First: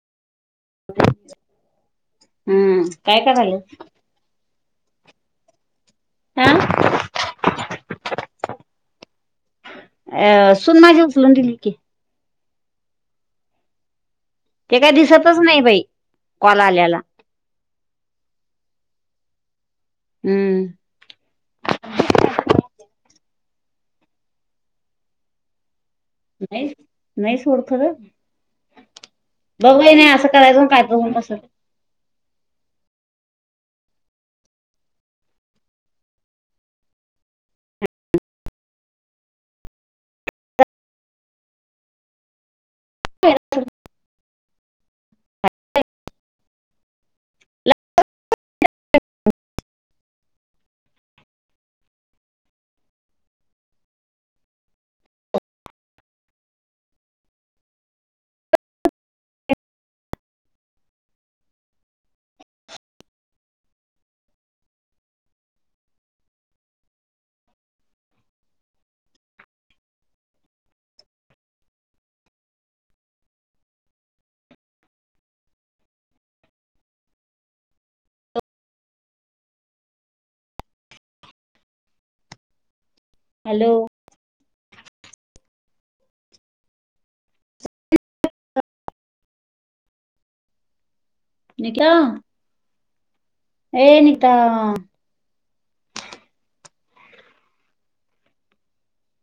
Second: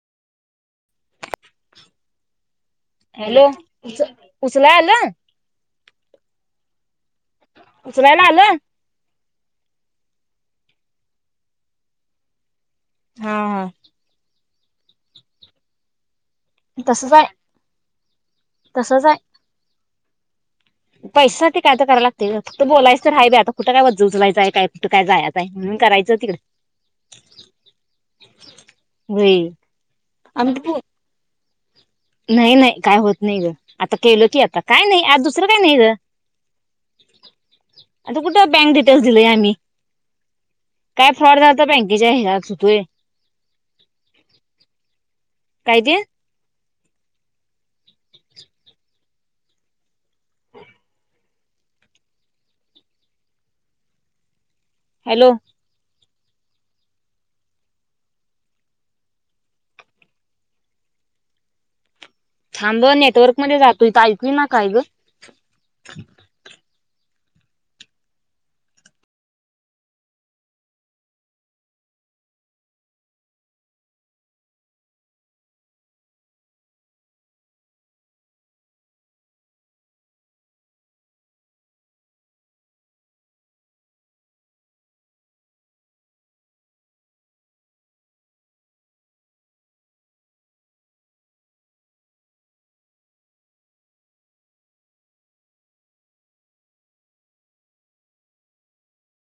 हम्म काय काय झालं उसल हल हां सुनायला आल अ सून माझी उचलून दिली की हा हा ते काय दिसतच नाही बाई कोला आलेला तसच आहे तसच आहे हम्म पैसासाठी काय तर कराय लागते फक्त बोलायच तर आहेय बे आता कुठं काय जुजलायचय काय कुठं काय जायचंय म्हणून कयच नाही नाही सोडखर होय बघय नाही असं करायचं आम्ही पाहित कस नाही नाही काय होत नाही ग आता केलं की आता काय नाही आज दुसरं काय नाही ग आता कुठं बँक डिटेल्स दिलेय आम्ही काय फ्रॉड झा बँकेच्या आहे सुतोय कायज ह हो हॅलो थांब नेटवर्क मध्ये जातोय ऐकली ना काय ग हॅलो न का्या ए नता